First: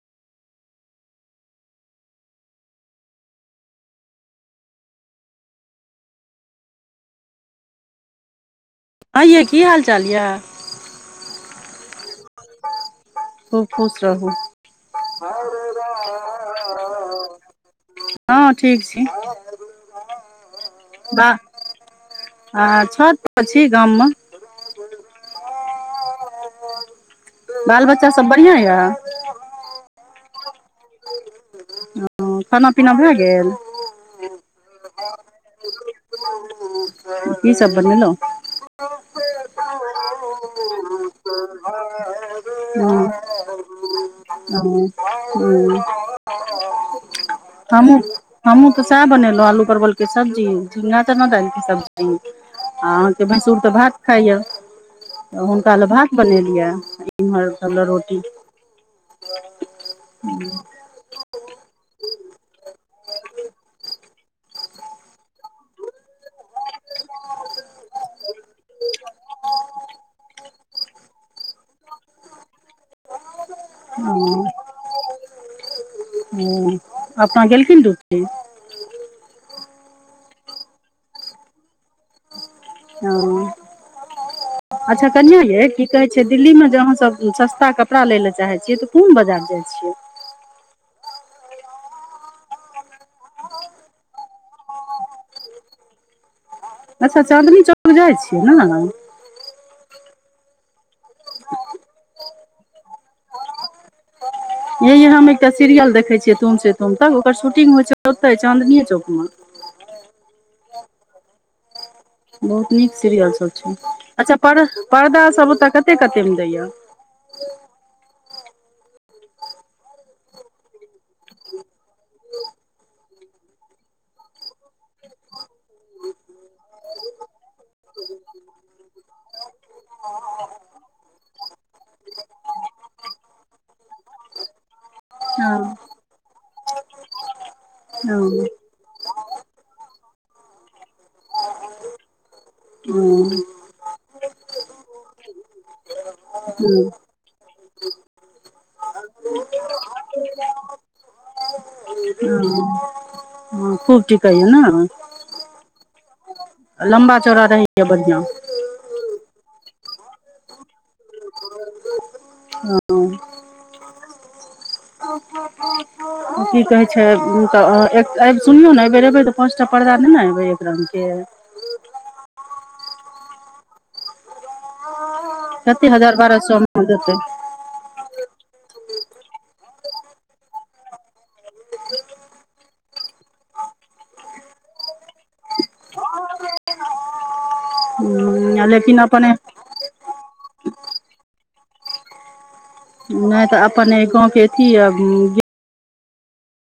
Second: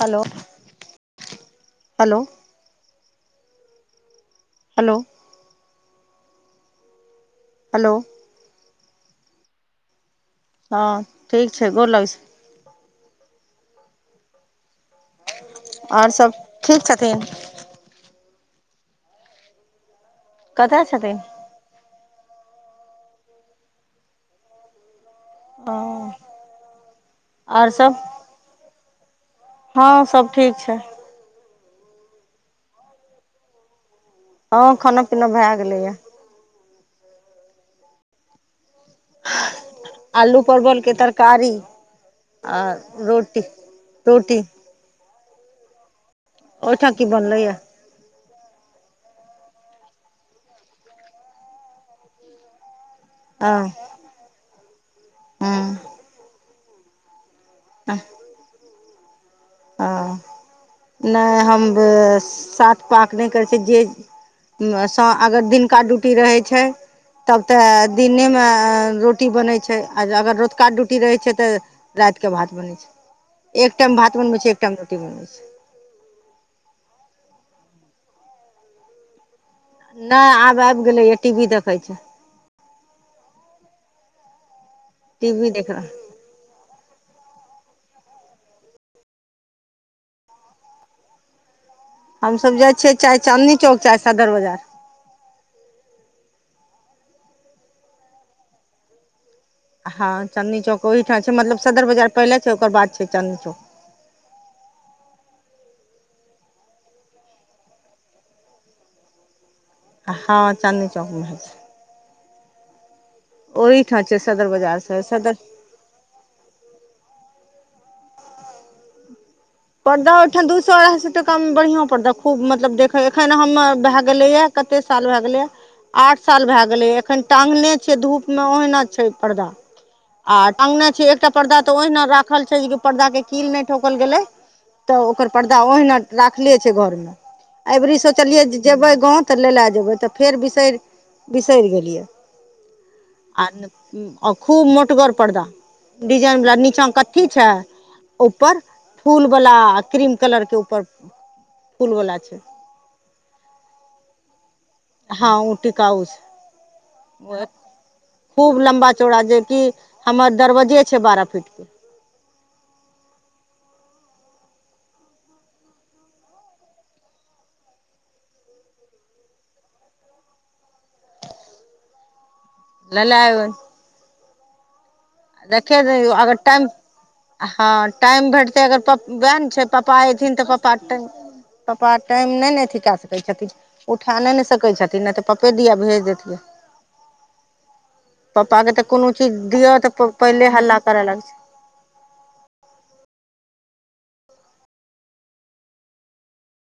hello hello hello hello हँ ये की हाल चाल यऽ हँ ठीक छै गोर लगै छै खूब खुश रहू आओर सब ठीक छथिन [unintelligible] हँ ठीक छै कतय छथिन वाह आ छत पर छी गाम मे हाँ बाल बच्चा सब बढ़ियां यऽ हँ सब ठीक छै हँ खाना पीना भए गेल हँ खाना पीना भए गेलैए कि सब बनेलउ आलू परवल के तारकारी आ रोटी रोटी हू ओहि ठाँ की बनलैए हमहूँ हमहूँ तऽ सएह बनेलहुँ आलू परवल के सब्जी झी्गा चना दालि के सब्जी आ हँ भेसूर तऽ भात खाइय हुनका लए हँ भात बनेलियै एम्हर [unintelligible] रोटी ह नहि हम साथ [unintelligible] करै छी जे स अगर दिनका ड्यूटी रहै छै तब तऽ दिनेमे रोटी बनै छै आ अगर रतुका ड्यूटी रहै छै तऽ रातिके भात बनैत छै एक टाइम भात बनबै छै एक टाइम रोटी बनबै छै ह अपना गेलेलखिन ड्यूटी नहि आब आबि गेलैय टी वी देखै छै ह अच्छा टी कन्या वी ये देख की रहल कहै छै छै दिल्लीमे जे अहाँसभ सस्ता कपड़ा लै लए चाहै छियै तऽ कोन बजार जाइ छियै हम सब जाइ छियै चाहे चाँदनी चौक चाहे सदर बजार अच्छा चाँदनी चौक जाइ छियै ने हँ चाँदनी चौक ओहिठाम छै मतलब सदर बाजार पहिले छै ओकर बाद छै चाँदनी चौक ये हम एकटा सीरियल देखे छियै तुम से तुम तक ओकर शूटिंग होय छै ओते चाँदनी चौकं हँ चाँदनी चौक मे होए छै बहुत नीक सीरियल सभ छै ओहिठाम अच्छा सदर बाजारसँ पर्दा सदर सभ ओतय कतेक कतेक मे दैए पर्दा ओहिठाम दू सए अढ़ाई सए टका मे बढ़ियां पर्दा खूब मतलब देखे एखन हम भए गेलैए कते साल भेगेले यह आठ साल भए गेलै एखन टाँगने छै धूपमे ओहिना छै पर्दा आ टंगना छै एकटा पर्दा तऽ ओहिना राखल छै जे पर्दा के कील नहि ठोकल गेले तऽ ओकर परर्दा ओहिना राखले छै घरमे एबरी सोचलियै जेबै गाँव तऽ ले लए जेबै तऽ फेर बिसरि बिसरि गेलियै आ आ खूब मोटगर पर्दा डिजाइन वालला नीचा मे कथी छै ऊपर वला क्रीम कलर के ऊपर फूल वाला छै ह खूब चिकन ह ने हँ उ टिकाउ छै लम्बा चोरा र हए बढ़िआ खूब लम्बा चौड़ा जे कि हमर दरवे ह ओह ओ [inaudible] की कहै छै त आबि सुनियौ ने एहिबेर अयबै त दोपाँच टा पर्दा ने ने अयबै एक रंग के नेने एबै देखे कते रहियो हजार अगर बारह सए टाइम मे देतै हँ टाइम भेटतै अगर प उएह ने छै पप्पा अयथिन त पप्पा टाइम पप्पा टाइम नहि ने अथी कए सकैत छथिन उठा नहि ने सकै छथिन नय त पप्पे दिया भेज देतियै हू पप्पा के त कोनो चीज दियऔ त पहिले हल्ला करे लगे छै नहि त अपन गाँवके अथी अ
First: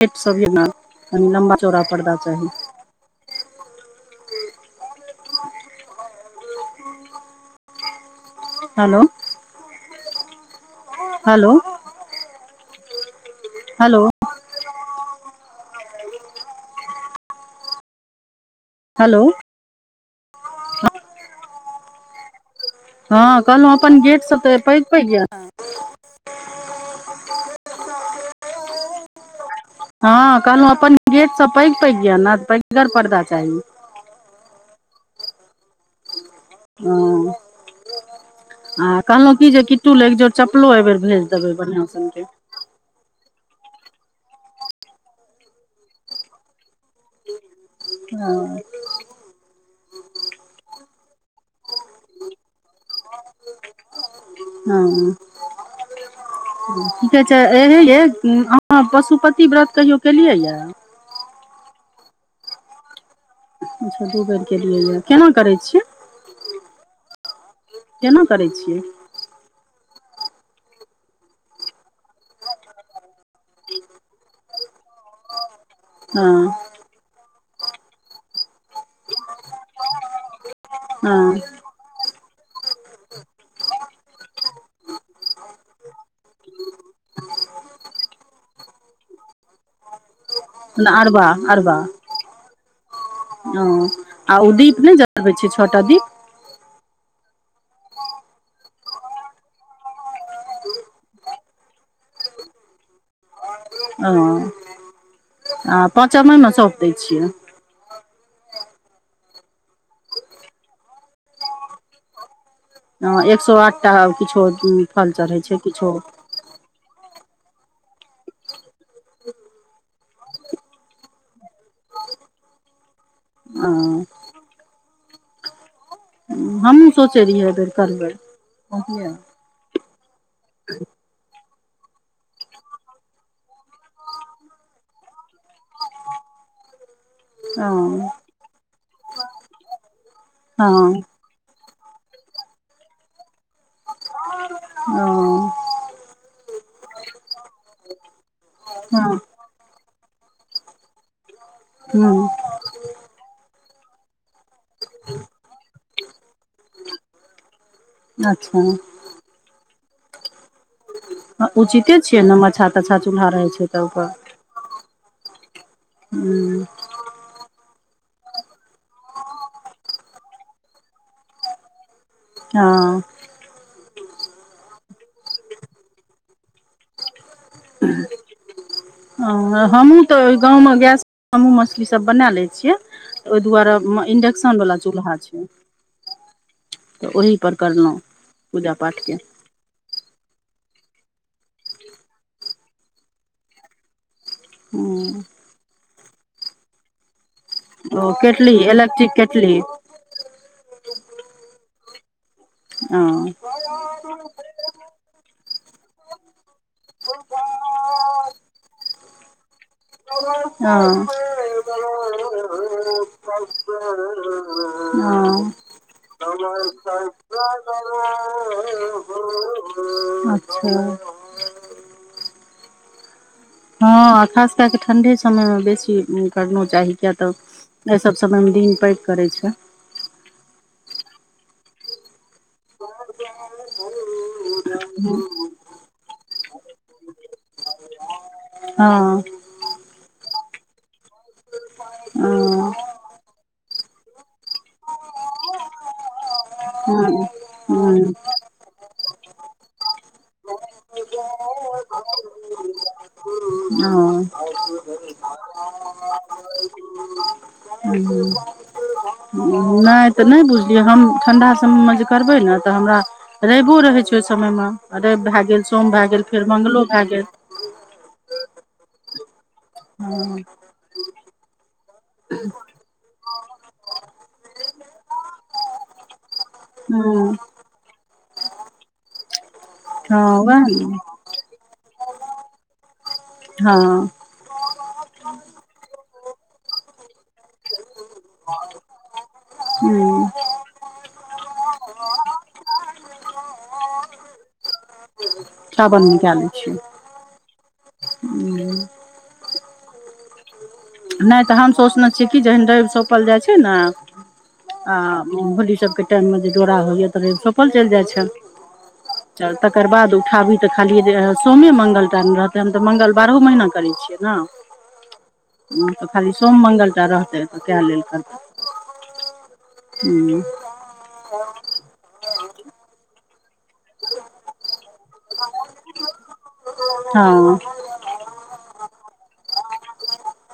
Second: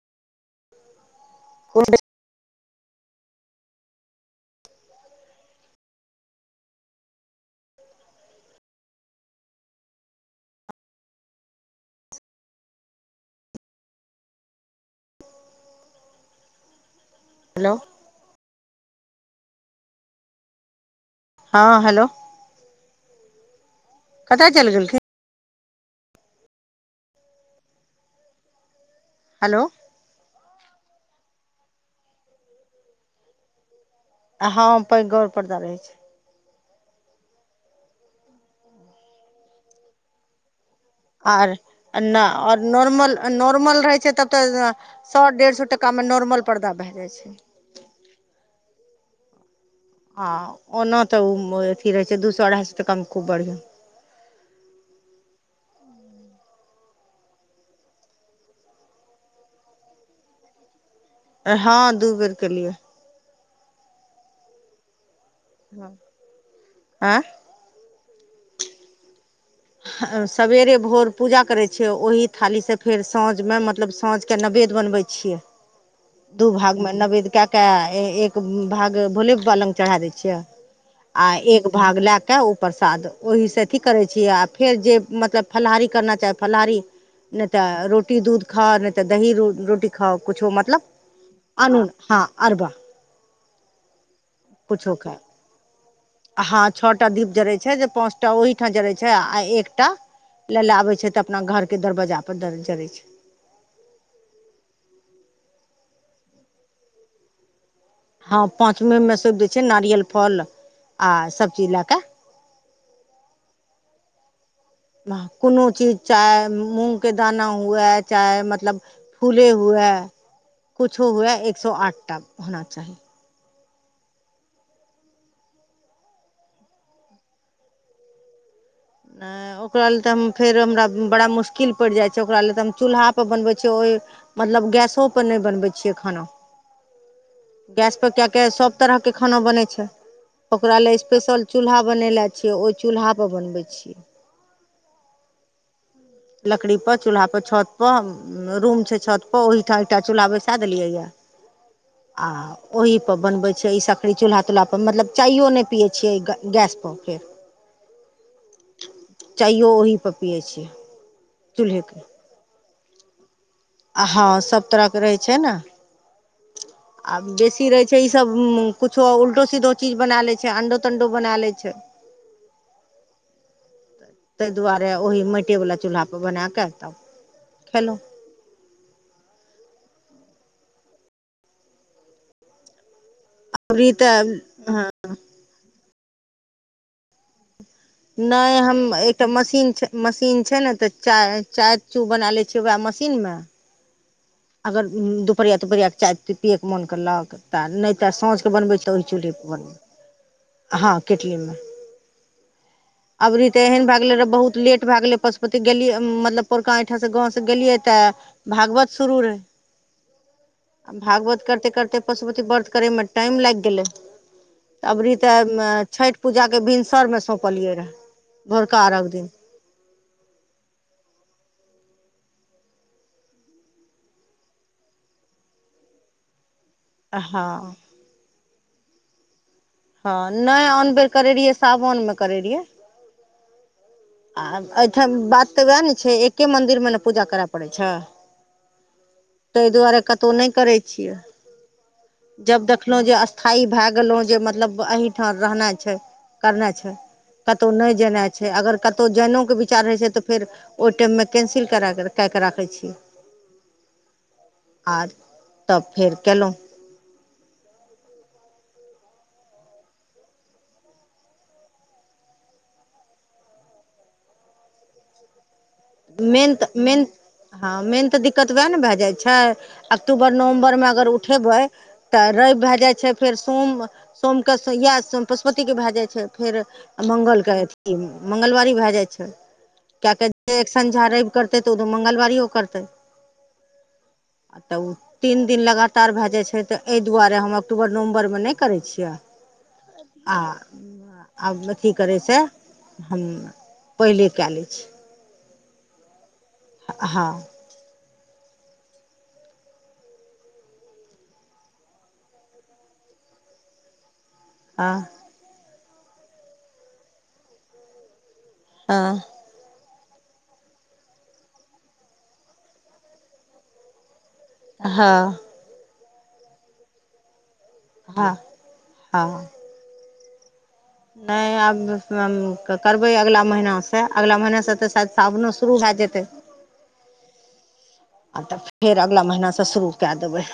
पेट सब य ना कनि लम्बा चौड़ा पर्दा चाही hello hello hello hello hello हँ हेलो हँ कहलहु अपन गेट सब कतय ते चलि पैघ गेलखिन पैग य हलो हँ कहलहुँ अपन गेट सभ पैग पैग य ने पैघगर पर्दा चाही आ ह पैगगर पर्दा रहे छै ह आ कहलहु की जे किट्टु ल एक जोड़ चप्पलो एहि बेर भेज आर देबै बढ़िआँ न सनके आओर नॉर्मल नॉर्मल रहै छै तब त सौ डेढ़ सौ टकामे नॉर्मल पर्दा भए जाइ छै हँ हँ ओना त ओ अथी रहै छै दू सए अढ़ाई सए टकामे खूब बढ़िआं हँ [inaudible] क कहे छै एहे ये अहाँ पशुपति व्रत कहियो केलियै यए हँ दू बेर केलिए अच्छा दू बेर केलियै य केना करैत छ एअ केना करै छियै सेवेरे भोर पूजा करै छियै ओही थालीसँ फेर साँझमे मतलब साँझके नवेद बनबै छियै हँ दू भागमे नवेद्य क क एक भाग भोले बाबा लग चढ़ा दै छियै हँ आ एक भाग लए क ओ प्रसाद ओहीसँ अथी करै छियै आ फेर जे मतलब फलाहारी करना चाही फलाहारी नहि त रोटी दूध खाओ नहि त दही रोटी खाओ कुछो म आरबा अनून हँ अरबा ओ आ उ दीप कुछो नै जरबै खाउ छिये छ ओटा दीप हँ छओटा दीप जड़ैत छै जे पाँच टा ओहिठाम जरै छै आ एकटा ले ले आबे छै तऽ अपना घर के दरवजा पर जड़े छै अ हँ पाँचममे सौंप दै छियै हँ पाँचमे मे सब दै छिये नारियल फल आ सब चीज लए कऽ हँ एक सौ आठ टा किछो की कोनो चीज चाहे मूँगके दाना हुए चाहे मतलब फूले हुए कुछो हुए एक सौ आठटा होना चाही अ हमहूँ सोचै रहियै एहिबेर करबे ओकरा लेल तऽ हम फेर हमरा बड़ा मुश्किल पड़ि जाइ छै ओकरा लेल तऽ हम चूल्हापर बनबै छियै ओइ मतलब गैसो पर नहि बनबै छियै खाना गैस पर हँ कियाके सब तरहके खाना बने छै ओकरा लेल हँ स्पेशल चूल्हा बनेेले छियै ओहि चूल्हा पर बनबै छियै ओ लकड़ी पर चूल्हा पर छत पर रूम छै हँ छत पर ओहि ठाम एकटा चूल्हा बैसा देलियै या हूँ आ ओहिपर बनबै छै ई सकरी चल्हाुल्हाप मलब चायओ नहि पिये छियै गे गैसपर फेर अच्छा चायो ओहिप पियै छियै हँ उचिते चूल्हेके छियै न मच्छा ताछा चूलहा रहै छै तऽ आ ओकर हँ सभ तरहके रहै छै न आ बेसी रहे छै ईसभ कुछो उल्टो सीधो चीज बना ले छै अंडो तंडो बना लै छै हँ तहि दुआरे ओहि माटे वला चूल्हापर बना कऽ तब [inaudible] खेलहुँ हँ हमहूँ तऽ ओहि गाँवमे गैस हमहूँ मछलीसभ बनै लै छियै ओहि दुआरे अबरी तऽ इन्डक्शनवला चूल्हा छै तऽ ओहि पर करलहुँ नहि पूजा हम पाठके एकटा मशीन छै मशीन छै न तऽ चाय चाय चू बना लै छियै वएह मशीन मऽ अगर दुपहरिया तुपहरियाके चाय पियेके मोन करलक तऽ नहि ओ तऽ साँझके केटली बनबै तऽ ओहि इलेक्ट्रिक चूल्हहिपर केटली बनबै हँ केटली मऽ ओ त एहन भए गेलै रहऽ बहुत लेट भए गेलै पशुपति गेलीये मतलब पोरका एसि ठाम सँ गाँव से गेलियै तऽ भागवत शुरू रहै भागवत करते करते पशुपति ओ व्रत करयमे टाइम लागि गेलै अबरी ओ तऽ छठि पूजाके भिनसरमे सौंपलियै रहए [inaudible] भोरका अर्घ दिन अच्छा हँ खास कए कऽ ठण्ढे समयमे बेसी करनो चाही किएक तऽ हँ एहि सब समयमे दिन पैग करै छैय हँ नहि अन बेर करे रहियै सावन मे करे रहियै [unintelligible] आ एहिठाम बात तऽ वएह ने छै एके मंन्दिर मऽ न पूजा करय पड़ैत छै हँ ताहि दुआरे कतहु नहि करै छियै [inaudible] जब देखलहुँ जे स्थायी भए गेलहु जे मतलब एही ठाम रहनाइ छैय करनाय छैय कतौह नहि हँ जेना छै अगर केतौ जइनोके विचार होइ छैय तऽ फेर ओहि टाइममे कैंसिल कर कए कऽ राखै छीयै ओ [unintelligible] तब फेर कयलहुँ नैर त नहि बुझलियै हम ठण्डा समयमे जे करबै ने त हमरा रेवो रहै छैय ओहि समयमे रैव भए गेल सोम भए गेल फेर मेन तऽ मंगलो मेन भए गेल हँ मेन त दिक्कत उएह ने भए जाइ छैय अक्टूबर हँ नवम्बर मे अगर उठेबै त रैव भए जाइ छैय फेर सोम सोमके शुयै पशुपतिके भए जाइ छैय फेर हँ मंगलके अथी ई मंलवारी भए जाइ छैय हँ उएह न रैव करते त ओ मंगलवारियो करतै हँ त ओ तीन दिन लगातार भए जाय छैय त एहि दुआरे हम अक्टूबर नवम्बर नैय करै छी यै ह आब अथी करै हम पहिले कए लै छी सावन में के लै छियै हँ [inaudible] नैय त हम सोचने छियै कि जहन रैव सौंपल जाइ छैय न आ हँ होली सभके टाइममे जे डोड़ा होइए त रैव‌ सोपल चैल जाय छैन आँ तकर बाद उठाबी त खालियए जे सोमे मंगल टा न रहते हम त मंगल बारहो महीना करै छी छियै न हँ ह त खाली सोम मंगल टा रहतै त के लेल हँ करतै हँ हू नहि आब करबै अगिला महिनासँ अगला महहिनासँ त शायद सावनो शुरू भए जेतै हँ आ त फेर अगला महिनासँ शुरू कए देबै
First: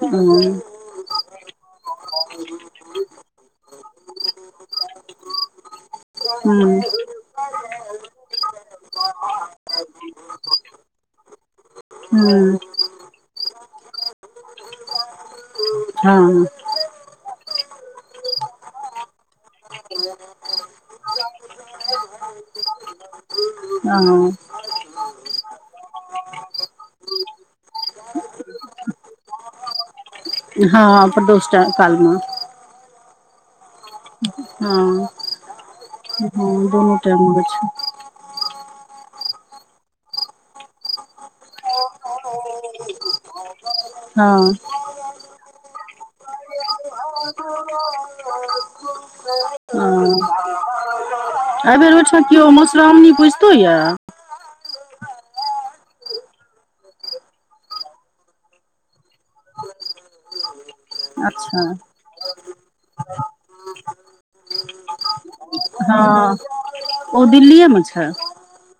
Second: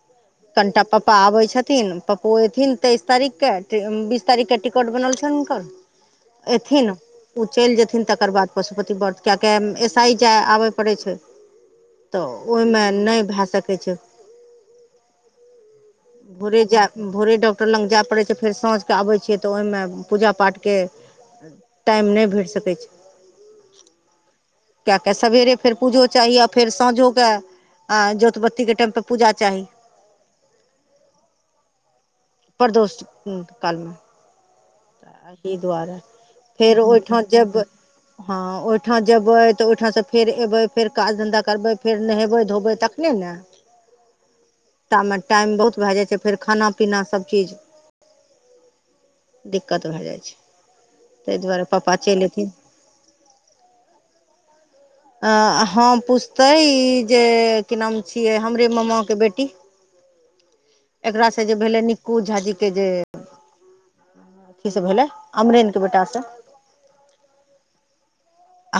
हँ कनिटा पप्पा आबै छथिन पप्पो अयथिन तेइस तारीख के बीस तारीख के टिकट बनल छन हुनकर हूँ एथि न ओ चलि जेथिन तकर बाद पशुपति वर्त केएके ऐसा ह जाय आबय पड़ै छै त हूँ ओहिमे नहि भए सकै छै हँ भोरे जाय भोरे डॉक्टर लग जाय पड़ै छै फेर साँझकेँ आबै छियै त ओहिमे पूजा पाठके टाइम नहि भेट सकैत छै ह कए क सवेरे फेर पूजो चाही आ फेर साँझोके आ जोतबत्तीके टाइमपर पूजा चाही हँ प्रदोषटा काल मे प्रदोष काल मे हँ अही द्वारे हँ फेर दुनू टाइम ओहिठाम होइ जेबै छै हँ ओहिठाम जेबै त ओहिठाम से फेर एबै फेर काज धंधा करबै फेर नेहेबै धोबै तखने न नैय तामे टाइम बहुत भए जाइ छै फेर खाना पीना सबचीज दिक्कत भए जाइ छै ताहि दुआरे एहि बेर पप्पा ओइ काम चलि अयथिन खेतों म श्रामणी पुइजतो य हँ पुजतै इ जे की नाम छियै हमरे मामा के बेटी एकरा से जे अच्छा भेले निक्कु झाँझी के जे अथीसँ भेलै अमरेनके बेटासँ हँ ओ दिल्लीए मे छै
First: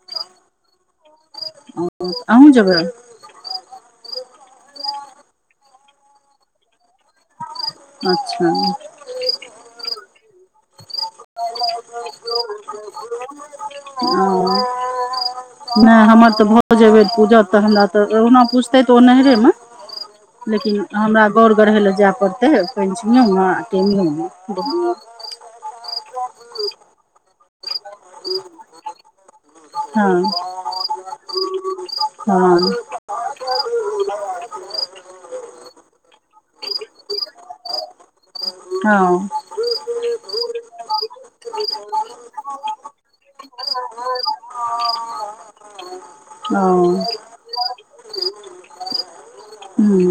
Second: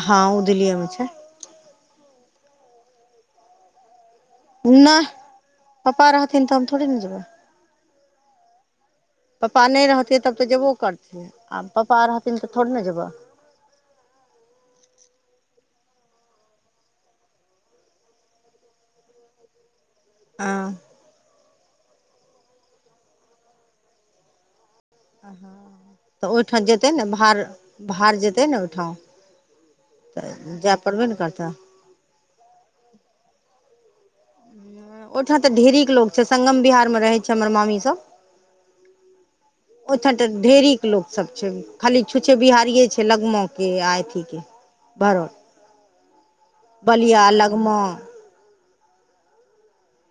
हँ ओ दिल्ली मे छै ओ अहूँ जबै नहि पप्पा रहथिन त हम थोड़े ने जेबै अच्छा पापा नहि रहथी तब त जेबो करथिन आ पप्पा रहथिन त थोड़े ने जेबह हं नहि हमर त भ जेबे पूजा त हमरा त ओहना पुछते त ओ नैहरे मे ह [inaudible] लेकिन हमरा गौर गढ़य लए जाय पड़तै पंचमीयो मे आ टेमियोमे त ओहिठा जेतै ने भार भार जेतै ने ओहिठाम हँ त जायपर बे नहि करते हँ ओहिठा त ढेरिक लोक छै संगम बिहार मे रहै छै हमर मामी सब हँ ओहिठा त ढे़रिक लोक सब छै खाली छुछे बिहारिए छै लगमो के आ अथी के भरल ओ बलिया लगमा हू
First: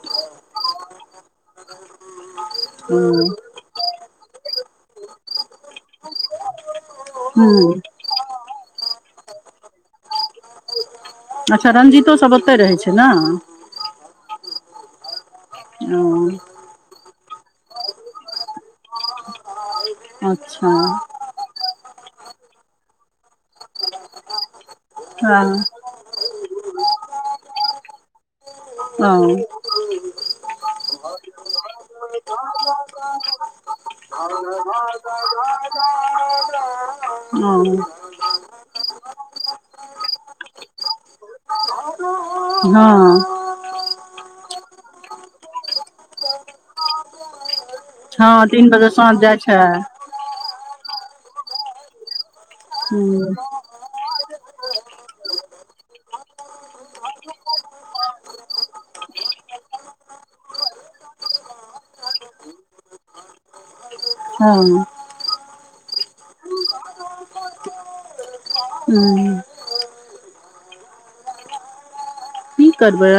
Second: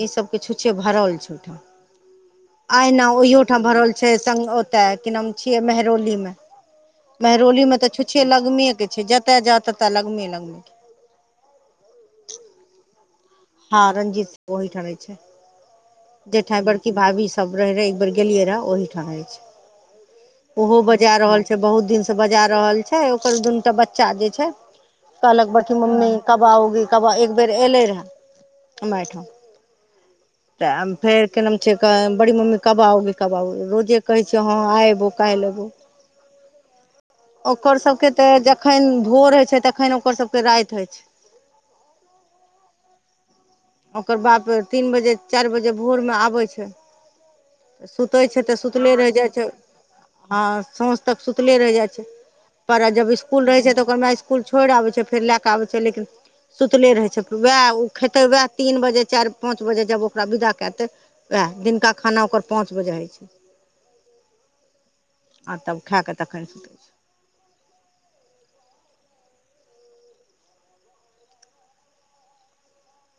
ई सबके छुछे भरल छै ओहिठा ओ आयना ओहियो ठाम भरल छै ओतय कि नाम छियै मेहरोली मे मेहरोली मे हुँ त छुछे लगमे के छै जते जाय तते लगमे लगमे के अच्छा रंजीतो सब ओते रहै छै ने हँ रणजीत ओहिठा रहे छै ओ जेठा बड़की भाभी सब रहे रहे एक बेेर गेलियै रहे ओहिठा रहय छै अच्छा ओहो बजाए रहल छै बहुत दिन सँ बजाए रहल छै ओकर दुनू टा बच्चा जे छै कहलक हँ बड़की मम्मी कब आओगी कब एक बेर एले रहै हॅ तऽ फेर की नाम छै बड़ी मम्मी कब आओगी कब आओगी रोजे कहै छियै हँ आइ एबौ काल्हि एबौ [unintelligible] [unintelligible] ओकर सबके ते जखन भोर होय छैय तखन ओकर सबके राति होइ छैए हँ [unintelligible] ओकर बाप तीन बजे चारि बजे भोरमे आबै छैए सुतै छैय हँ तऽ तीन बजे सुतले रहि साँझ जाय जाइ छैए छै हँ सांझ तक सुतले रहि जाय छैय पर जब हूँ स्कूल रहे छैए तऽ इस्कुल छोड़ि आबै छैय फेर लए कऽ आबै छैय लेकिन सुतले रहै छैय ओएह ओ खेतै वैएह तीन बजे चारि पाँंच बजे जब ओकरा विदा कते वएह दिनका खाना ओकर पाँंच बजे होइ छैय [inaudible] [inaudible] आ तब खा कऽ तखन हू की करबै